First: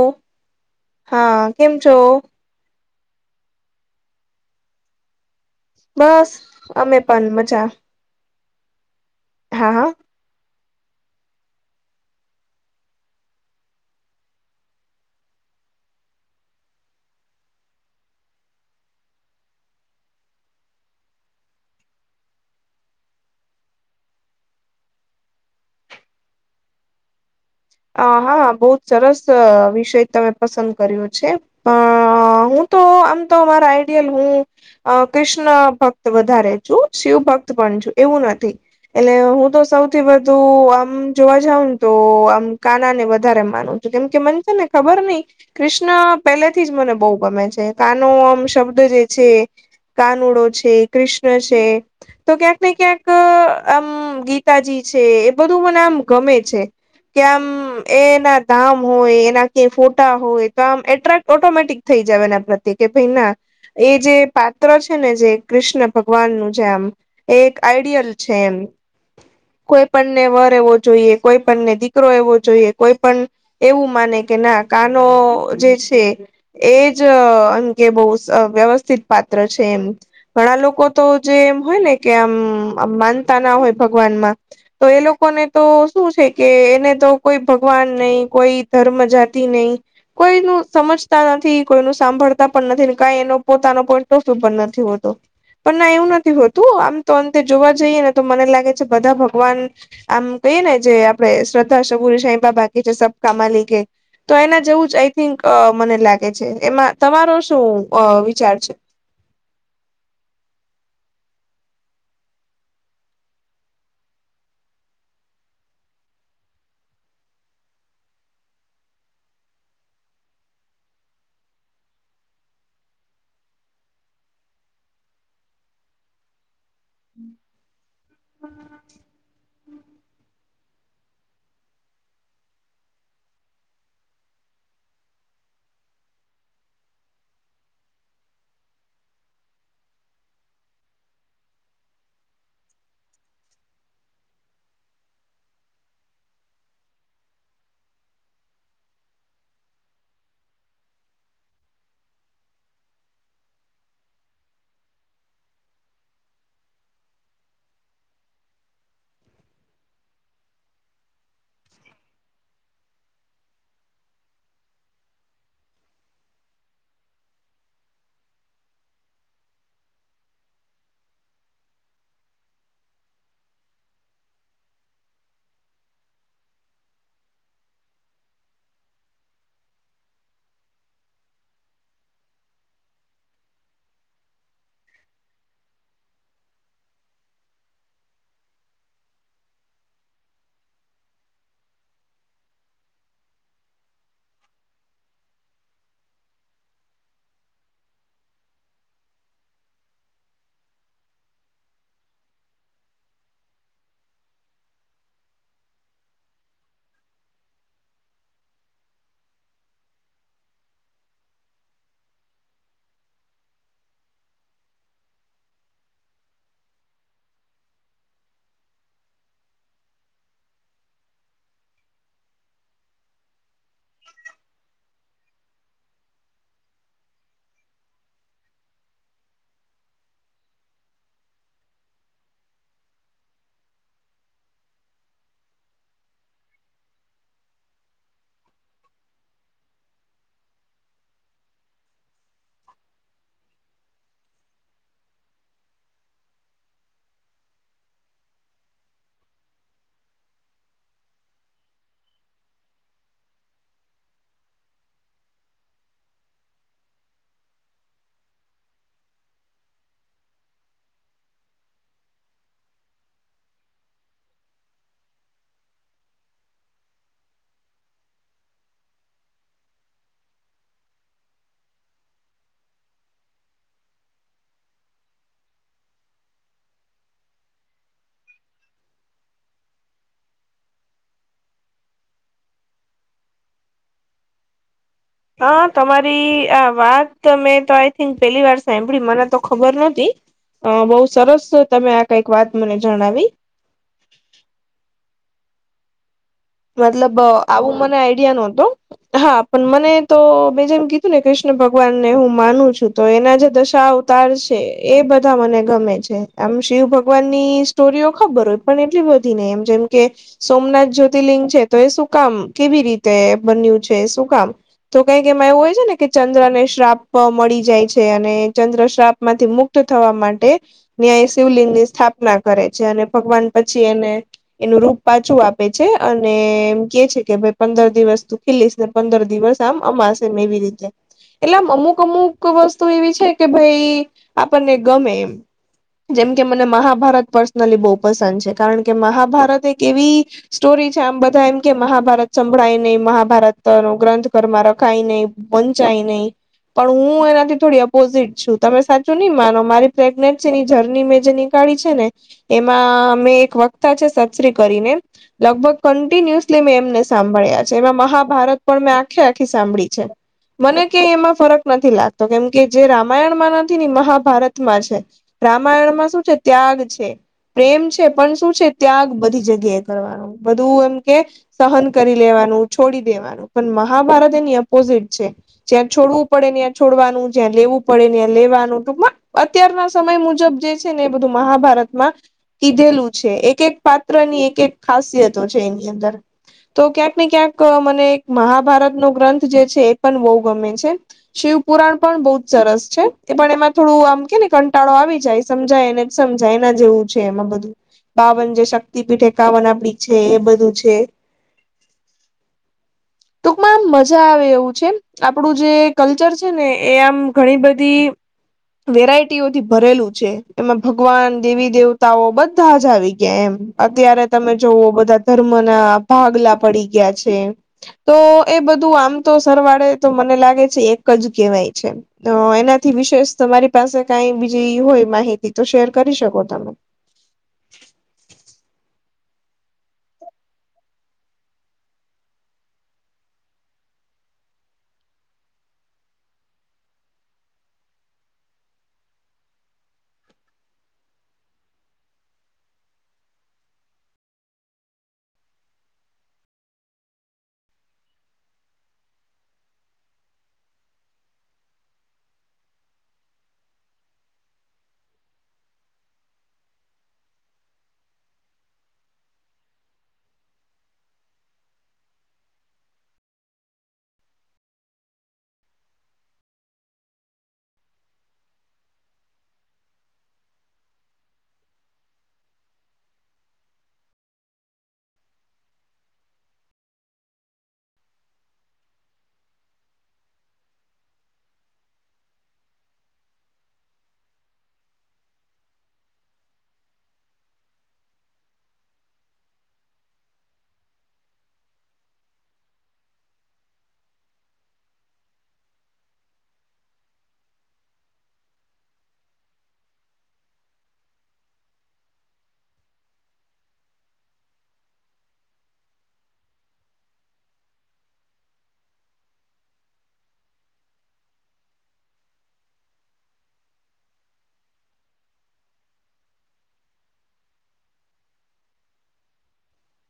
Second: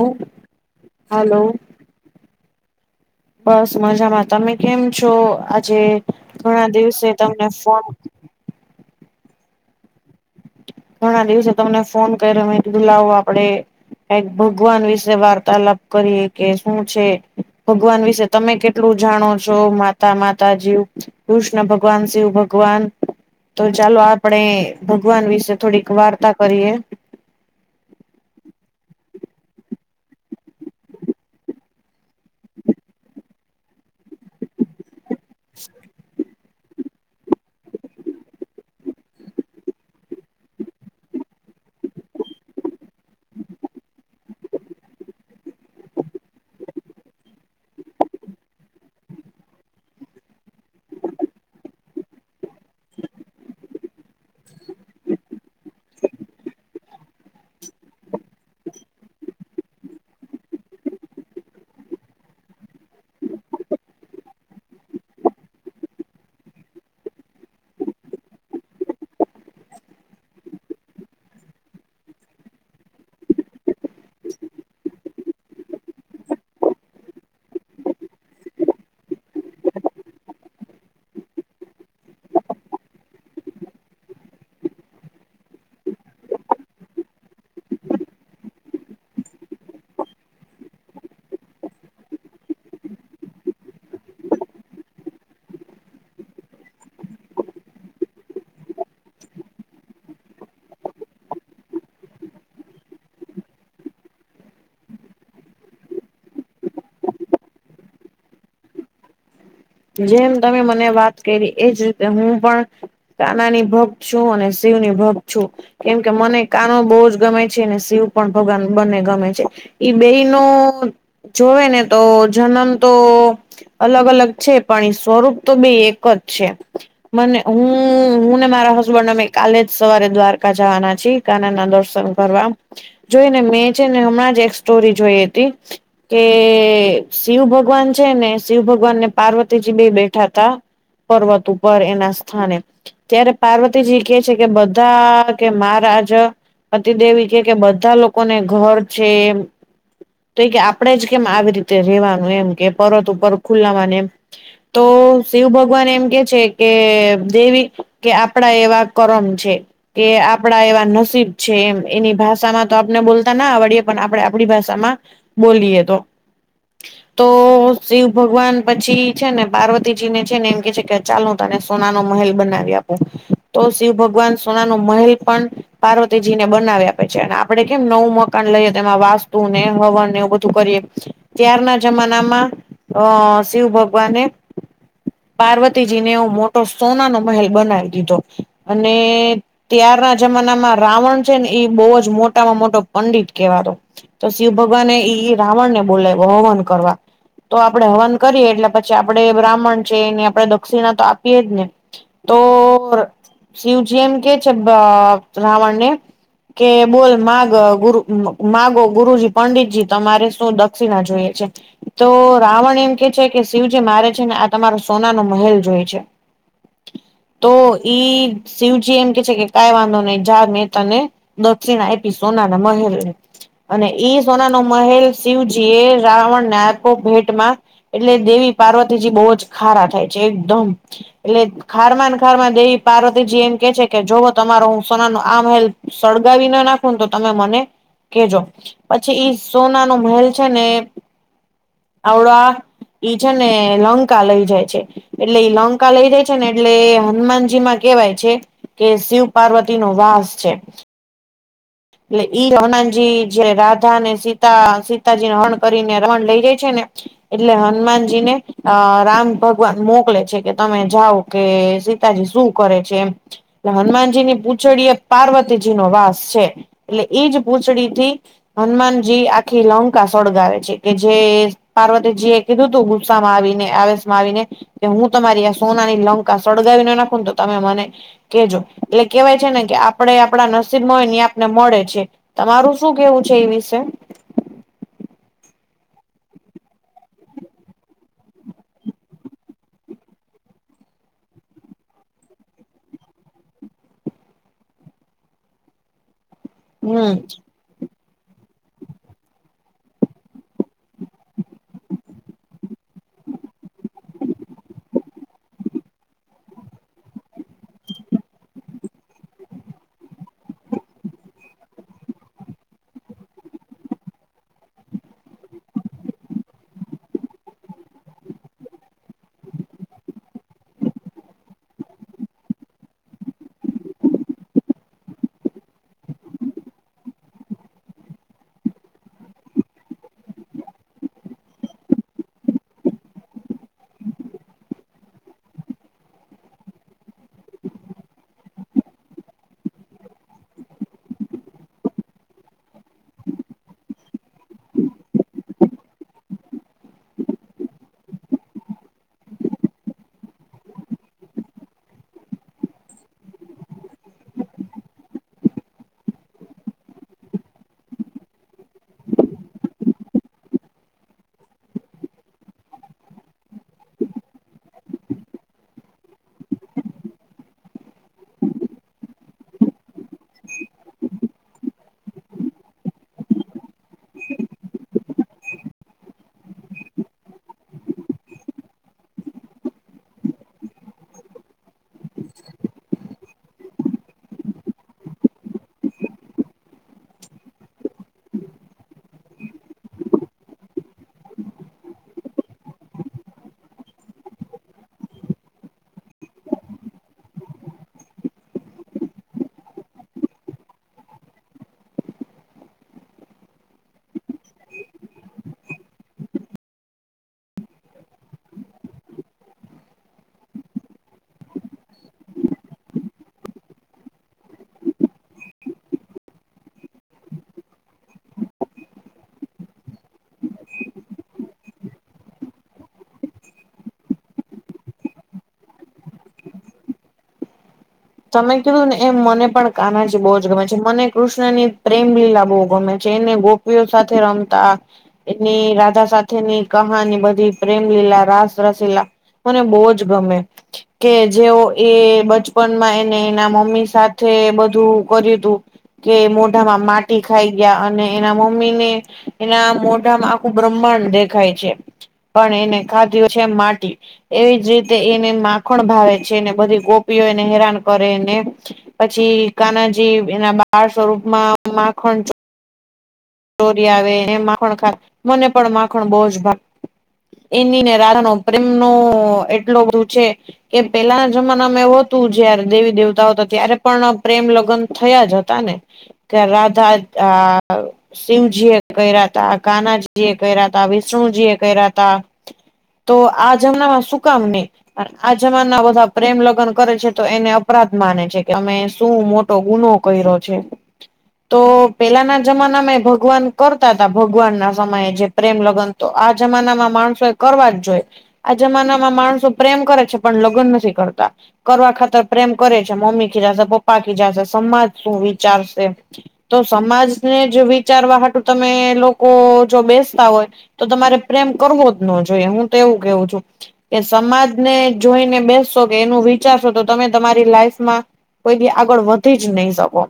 ઓ hello હા કેમ છો? બસ મજામાં તમે કેમ છો આજે? બસ ઘણા અમે દિવસે પણ તમને મજા ફોન હા હા. ઘણા દિવસે તમને ફોન કર્યધું લો આપડે ક ભગવાન વિશે વાર્તાલાપ કરીએ કે શું છે, ભગવાન વિશે તમે કેટલું જાણો છો માતા માતાજીવ, કૃષ્ણ ભગવાન શિવ ભગવાન. તો ચાલો આપડે ભગવાન વિશે થોડીક વાર્તા કરીએ. અ હા બહ સરસ વિષય તમે પસંદ કર્યો છે. અ હું તો આમ તો અમારા આઈડિયલ હું. કૃષ્ણ ભક્ત વધારે છું શિવ ભક્ત પણ છું એવું નથી. એટલે હું તો સૌથી વધુ આમ જોવા જાઉં ને તો આમ કાના ને વધારે માનું છું કેમ કે મનશે ને ખબર નહી. કૃષ્ણ પહેલાથી જ મને બહુ ગમે છે કાનો આમ શબ્દ જે છે. કાનુડો છે કૃષ્ણ છે, તો ક્યાંક ને ક્યાંક આમ ગીતાજી છે એ બધું મને આમ ગમે છે, કે આમ એ એના ધામ હોય એના ક ફોટા હોય તો આમ એટ્રક ઓટોમેટિક થઈ જવાના પ્રત્યે કે ભાઈ ના. એ જે પાત્ર છે ને જે કૃષ્ણ ભગવાનનું જે આમ. એક આઈડિયલ છે એમ. કોઈ પણણને વર એવો જોઈએ કોઈ પણણને દીકરો એવો જોઈએ. જોઈએ કોઈ પણ, એવું માને કે ના કનો જે છે. એજમ કે બહુ વ્યવસ્થિત પાત્ર છે એમ. ઘણા લોકો તો જે એમ હોય ને કે આમ આમ માનતા ના હોય ભગવાનમાં. તો એ લોકોને તો શું છે કે એને તો કોઈ ભગવાન નહી કોઈ ધર્મ જાતિ નહી. કોઈ ન સમજતા નથી કોઈ ન સાંભળતા પણ નથી ને કઈ એનો પોતાનો પોઈન્ટ ઓફ વ્યુ પણ નથી હોતો. પણ ના એવું નથી હોતું આમ તો અંતે જોવા જઈએ ને તો મને લાગે છે બધા ભગવાન આમ કહીએ ને જે આપડે શ્રદ્ધા સબુરી સા બાકી છે સબ કામાલી કે. તો એના જેવું જ આઈ થિંક મને લાગે છે એમાં તમારો શું વિચાર છે. જેમ તમે મને વાત કરી એજ રીતે હું પણ નાના ની ભક્ત છું અને શિવની ભક્ત છું. કેમ કે મને કનો બહુ જ ગમે છે અનેને શિવ પણ ભગવાન બંને ગમે છે. ઈ બેઈ ન જોવે ને તો જન્મ તો અલગ અલગ છે પણ એ સ્વરૂપ તો બે એક જ છે. મને હું હું ને મારા હસબન્ડ અમે કાલે સવારે દ્વારકા જવાના છે કના ના દર્શન કરવા. જોઈ ને મેં છે ને હમણાં જ એક સ્ટોરી જોઈ હતી. કે શિવ ભગવાન છે ને શિવ ભગવાન ને પાર્વતી. જી બે બેઠા ત, પર્વત ઉપર એના સ્થાને. ત્યારે પાર્વતીજી કે છે કે બધા કે મહારાજ અતિદેવી કે કે બધા લોકોને ઘર છે એ. તો કે આપણેે જ કેમ આવી રીતે રેવાનું એમ કે પરત ઉપર ખુલાવાનું એમ. તો શિવ ભગવાન એમ કે છે કે દેવી, કે આપડા એવા કરમ છે. કે આપણા એવા નસીબ છે એમ એની ભાષામાં તો આપને બોલતા ના આવડીએ પણ આપડણે આપણી ભાષામાં. બોલીએ તો, તો શિવ ભગવાન પછી છે ને પાર્વતીજી ને છે ને એમ કે છે કે ચાલો તને સોના નો મહેલ બનાવી આપું. તો શિવ ભગવાન સોના નું મહેલ પણ પાર્વતીજીને બનાવી આપે છે અને આપડે કેમ નવું મકાન લઈએ તેમાં વાસ્તુ ને હવન નેવ બધું કરીએ, ત્યારના જમાનામાં, અ શિવ ભગવાને. પાર્વતીજીને એવો મોટો સોના નો મહેલ બનાવી દીધો, અને ત્યારના જમાનામાં રાવણ છે ને એ બહુ જ મોટામાં મોટો પંડિત કહેવાતો. તો શિવ ભગવાને ઈ રાવણ ને બોલાવ્યો હવન કરવા, તો આપડે હવન કરીએ એટલે પછી આપડે બ્રાહ્મણ છે એની આપડે દક્ષિણા તો આપીએ જ ને. તો શિવજી એમ કે છે અ રાવણને. કે બોલ માગ ગુરુ માગો ગુરુજી પંડિતજી તમારે શું દક્ષિણા જોઈએ છે. તો રાવણ એમ કે છે કે શિવજી મારે છે ને આ તમારો સોના નો મહેલ જોયે છે. તો ઈ શિવજી એમ કે છે કે કઈ વાંધો નહી જા મેં તને દક્ષિણા આપી સોનાના મહેલની. અને ઈ સોનાનો મહેલ શિવજી એ રાવણ ને આપ્યો ભેટમાં. એટલે દેવી પાર્વતીજી બહુ જ ખારા થાય છે એકદમ એટલે ખારમાં ન ખારમાં દેવી પાર્તીજી એમ કે છે કે જોવો તમારો હું સોના ન આ મહેલ્ સળગાવી ના નાખું ને તો તમે મને કેજો, પછી ઈ સોના ન મહેલ છે ને આવડા ઈ છે ને લંકા લઈ જાય છે. એટલે એ લંકા લઈ જાય છે ને એટલે હનુમાનજી માં કેવાય છે. કે શિવ પાર્વતી નો વાસ છે. એટલે ઈ જે રાધા ને સીતા સીતાજીને હરણ કરીને રણ લઈ જાય છે ને. એટલે હનુમાનજી ને. અ રામ ભગવાન મોકલે છે કે તમે જાઓ કે સીતાજી શું કરે છે એમ. હનુમાનજી ની પૂંછડી એ પાર્વતીજી નો વાસ છે, એટલે એજ પૂંછડી થી. હનુમાનજી આખી લંકા સળગાવે છે કે જે પાર્વતીજી એ કીધું તું ગુસ્સામાં આવીને આવેશમાં આવીને. કે હું તમારી આ સોનાની લંકા સળગાવી ના નાખું ને તો તમે મને કેજો, એટલે કેવાય છે ને કે આપડે આપડા નસીબ માં હોય ને એ આપ ને મળે છે, તમારું શું કેવું છે એ વિશે? હ તમારી આ વાત મેં તો આઈ થિંક પેલી વાર સાંભળી મને તો ખબર નહોતી. અ બહુ સરસ તમે આ કઈક વાત મને જણાવી. હમ. મતલબ આવું મને આઈડિયા નહતો. હા પણ મને તો મેં જેમ કીધું ને કૃષ્ણ ભગવાનને હું માનું છું તો એના જે દશા અવ તાર છે એ બધા મને ગમે છે, આમ શિવ ભગવાનની સ્ટોરી ખબર હોય પણ એટલી બધી નહી એમ જેમ કે, સોમનાથ જ્યોત તિલિંગ છે તો એ શું કામ કેવી રીતે બન્યું છે શું કામ? તો કંઈક એમાં એવું હોય છે ને કે ચંદ્ર ને શ્રાપ મળી જાય છે અને ચંદ્ર શ્રાપ માંથી મુક્ત થવા માટે, નયા શિવલિંગની સ્થાપના કરે છે અને ભગવાન પછી એને એનું રૂપ પાછું આપે. છે, અને એમ કે છે કે ભાઈ પંદર દિવસ તું ખીલીશ ને પંદર દિવસ આમ અમાશે એમ એવી રીતે. એટલે આમ અમુક અમુક વસ્તુ એવી છે કે ભાઈ આપણને ગમે એમ. જેમ કે મને મહાભારત પર્સનલી બહુ પસંદ છે કારણ કે મહાભારત એક એવી. સ્ટોરી છે આમ બધા એમ કે મહાભારત સંભળાય નહી મહાભારત નો ગ્રંથ ઘરમાં રખાય નહી. વંચાય નહી. પણ હું એનાથી થોડી અપોઝિટ છું તમે સાચું નહી માનો મારી પ્રેગ્નેસી ની જર્ની મે જેની કરી છે ને, એમાં અમે એક વક્તા છે સસરી કરીને. લગભગ કન્ટિન્યુસલી મેં એમને સાંભળ્યા છે એમાં મહાભારત પણ મેં આખે આખી સાંભળી છે. મને ક એમાં ફરક નથી લાગતો કેમ કે જે રામાયણ માં નથી ને મહાભારતમાં છે. રામાયણમાં શું છે ત્યાગ છે, પ્રેમ છે પણ શું છે ત્યાગ બધી જગ્યાએ. કરવાનું બધું એમ કે, સહન કરી લેવાનું છોડી દેવાનું. પણ મહાભારત એની ઓપોઝિટ છે. જ્યાં છોડવું પડે ને ત્યાં છોડવાનું જ્યાં લેવું પડે ને્યાં લેવાનું તો અત્યારના સમય મુજબ જે છે ને એ બધું મહાભારતમાં કીધેલું છે એક એક પાત્રની એક એક ખાસિયતો છે એની અંદર. તો ક્યાંક ને ક્યાંક મને મહાભારતનો ગ્રંથ જે છે એ પણ બહુ ગમે છે. શિવ પુરાણ પણ બહુ જ સરસ છે એ પણ એમાં થોડું આમ કે ને કંટાળો આવી જાય. સમજાય એને જ સમજાય એના જેવું છે એમાં બધું, બાવન જે શક્તિપીઠ કાવન આપડી છે એ બધું છે. [inaudible] ટૂંકમાં આમ મજા આવે એવું છે, આપડું જે કલ્ચર છે ને એ આમ ઘણી બધી વેરાયટીઓથી ભરેલું છે, એમાં ભગવાન દેવી દેવતાઓ બધા જ આવી ગયા એમ. અત્યારે તમે જોવઓ બધા ધર્મ ના ભાગલા પડી ગયા છે. તો એ બધું આમ તો સરવાળે તો મને લાગે છે એક જ કહેવાય છે એનાથી વિશેષ તમારી પાસે કઈ બીજી હોય માહિતી તો શેર કરી શકો તમે. તમે કીધું ને એમ મને પણ કાનાજી બહુ જ ગમે છે મને કૃષ્ણ ની પ્રેમ લીલા બહુ ગમે. જેઈને ગોપીઓ સાથે રમતા. એની રાધા સાથેની કહાની બધી પ્રેમ લલા રાસ રસીલા. મને બહુ જ ગમે, કે જે એ બચપન એને એના મમ્મી સાથે બધું કર્યું તું. કે મોઢામાં માટી ખાઈ ગયા અને એના મમ્મી ને એના મોઢામાં આખું બ્રહ્માંડ દેખાય છે, પણ એને ખાધ હોય છે માટી. એવી જ રીતે એને માખણ ભાવે છે એને બધી ગોપીઓ હેરાન કરેને, પછી કાનાજી એના બાળ સ્વરૂપમાં માખણ ચોરી આવે એ માખણ ખા મને પણ માખણ બહુ જ ભાગ એની ને રાનોો પ્રેમનો એટલો બધું છે. કે પેલાના જમાનામાં એવ હતું જયારે દેવી દેવતા હતા ત્યારે પણ પ્રેમ લગ્ન થયા જ હતા ને. કરધ આ શિવજી એ કર્યા ત કનાજી એ કર્યા ત વિષ્ણુજી એ કર્યા ત. તો આ જમણા માં શું કામ ને. આ જમાના બધા પ્રેમ લગ્ન કરે છે તો એને અપરાધ માને છે કે અમે શું મો ગુનો કર્યો છે, તો પેલાના જમાનામાં ભગવાન કરતા હતા ભગવાન ના સમયે જે પ્રેમ લગન તો આ જમાનામાં માણસો એ કરવા જ જોઈ. આ જમાનામાં માણસો પ્રેમ કરે છે પણ લગ્ન નથી કરતા. કરવા ખાતર પ્રેમ કરે છે મમ્મી ખીજાશે પપ્પા ખીજાશે સમાજ શું વિચારશે. તો સમાજને જ વિચારવાટું તમે લોકો જો બેસતા હોય. તો તમારે પ્રેમ કરવો જ ન જોઈએ હું તો એવું કેવું છું. કે સમાજને જોઈને બેસશો કે એનું વિચારશો તો તમે તમારી લાઈફમાં. કોઈ બી આગળ વધી જ નહી શકો,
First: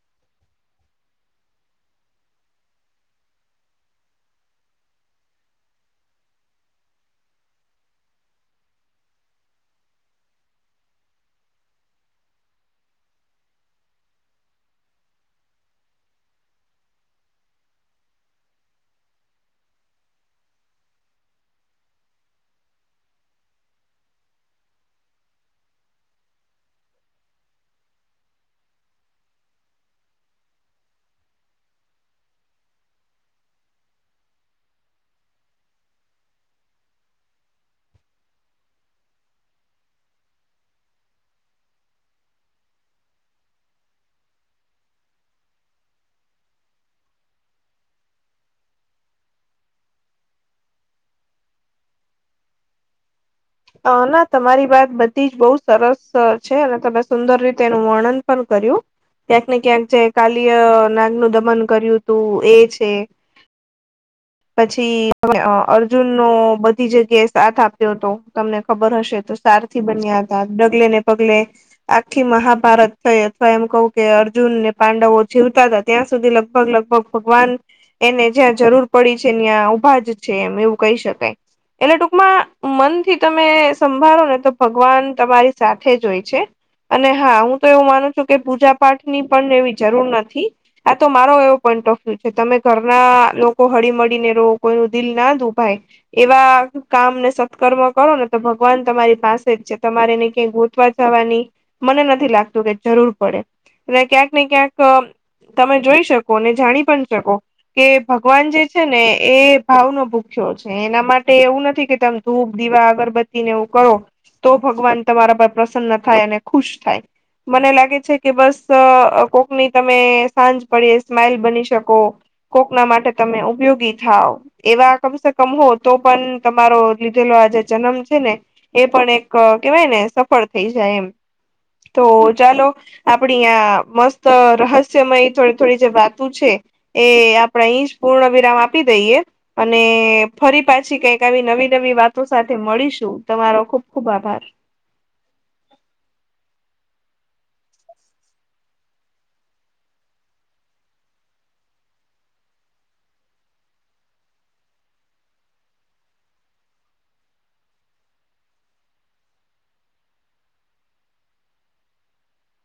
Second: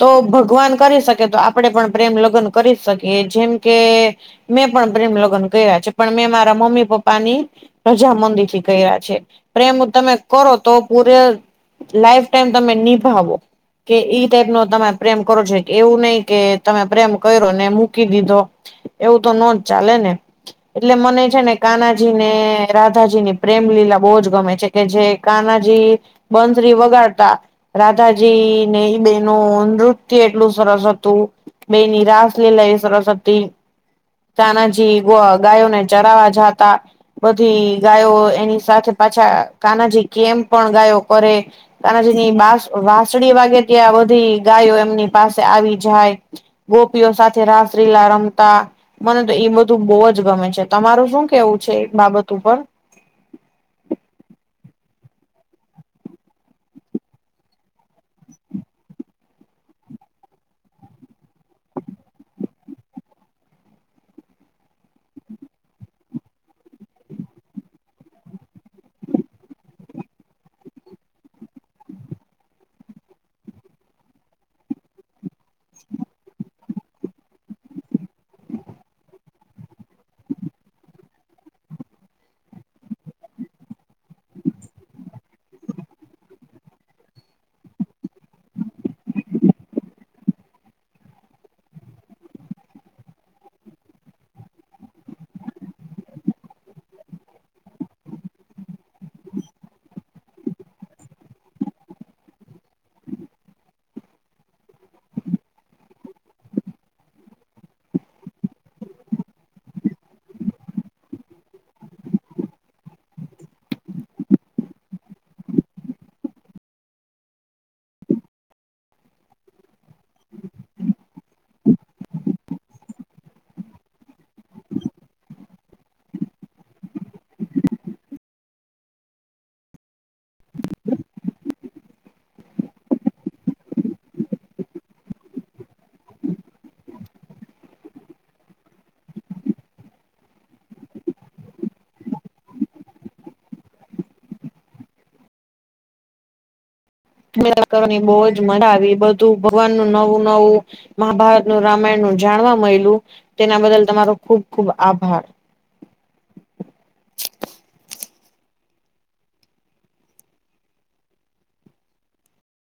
તો ભગવાન કરી શકે તો આપણે પણ પ્રેમ લગ્ન કરી શકીએ જેમ કે મેં પણ પ્રેમ લગ્ન ગ્યા છે પણ મેં મારા મમ્મી પપ્પાની પ્રજાામંદી થી કર્યા છે, પ્રેમ તમે કરો તો પૂરે લાઈફ ટાઈમ તમે નિભાવો, કે ઈ ટાઈપ નો તમે પ્રેમ કરો છો કે એવું નહી કે તમે પ્રેમ કર્યો ને મૂકી દીધો, એવું તો નોજ ચાલે ને. એટલે મને છે ને કાનાજી ને રાધાજીની પ્રેમ લીલા બહુ જ ગમે છે. કે જે કાનાજી બંતરી વગાડતા. રાધાજી ને એ બેનું નૃત્ય એટલું સરસ હતું. તો બે નિરાશ લઈ લઈ સરસ્વતી. તાનાજી ગાયોને ચરાવા જાતા. બધી ગાયો એની સાથે પાછા કાનાજી કેમ પણ ગાયો કરે. તાનાજીની વાસળ વાગે ત્યાં બધી ગાયો એમની પાસે આવી જાય. ગોપીઓ સાથે રાસલીલા રમતા. મને તો એ બધું બહુ જ ગમે છે તમારું શું કેવું છે એ બાબત ઉપર? અ ના તમારી વાત બધી જ બહુ સરસ છે અને તમે સુંદર રીતે એનું વર્ણન પણ કર્યું. ક્યાંક ને ક્યાંક જે કાલિય નાગ નું દમન કર્યું હતું એ છે. પછી અર્જુનનો બધી જગ્યાએ સાથ આપ્યો હતો. તમને ખબર હશે તો સારથી બન્યા હતા ડગલે ને પગલે. આખી મહાભારત થઈ અથવા એમ કવું કે અર્જુન ને પાંડવો જીવતા જ. ત્યાં સુધી લગભગ લગભગ ભગવાન એને જ્યાં જરૂર પડી છે ત્યાં ઊભા જ છે એમ એવું કહી શકાય. એટલે ટૂંકમાં મન થી તમે સંભાળો ને તો ભગવાન તમારી સાથે જ હોય છે. અને હા હું તો એવું માનું છું કે પૂજા પાઠ ની પણ એવી જરૂર નથી. આ તો મારો એવો પોઈન્ટ ઓફ વ્યુ છે તમે ઘરના લોકો હળી મળીને રહો કોઈ ન દિલ ના દો ભાઈ. એવા કામ ને સત્કર્મ કરો ને તો ભગવાન તમારી પાસે જ છે તમારે એને ક્યાંય ગોતવા જવાની. મને નથી લાગતું કે જરૂર પડે, એટલે ક્યાંક ને ક્યાંક તમે જોઈ શકો ને જાણી પણ શકો. કે ભગવાન જે છે ને એ ભાવ નો ભૂખ્યો છે એના માટે એવું નથી કે તેમ ધૂપ દીવા અગરબત્તી ને એવું કરો, તો ભગવાન તમારા પર પ્રસન્ન થાય અને ખુશ થાય. મને લાગે છે કે બસ કો કોકની તમે સાંજ પડે સ્માઈલ બની શકો, કોક ના માટે તમે ઉપયોગી થાવ, એવા કમસે કમ હો તો પણ તમારો લો આ જે જન્મ છે ને, એ પણ એક કેવાય ને સફળ થઈ જાય એમ. તો ચાલો આપણી આં મસ્ત રહસ્યમય થોડી થોડી જે વાત છે. એ આપણેે અહી જ પૂર્ણ વિરામ આપી દઈએ. અને ફરી પાછી કઈક આવી નવી નવી વાત સાથે મળીશું તમારો ખુબ ખુબ આભાર. કરવાની બહુજ મજા આવી બધું ભગવાન નું નવું નવું. મહાભારતનું, રામાયણ નું જાણવા મળલું, તેના બદલ તમારો ખુબ ખુબ આભાર.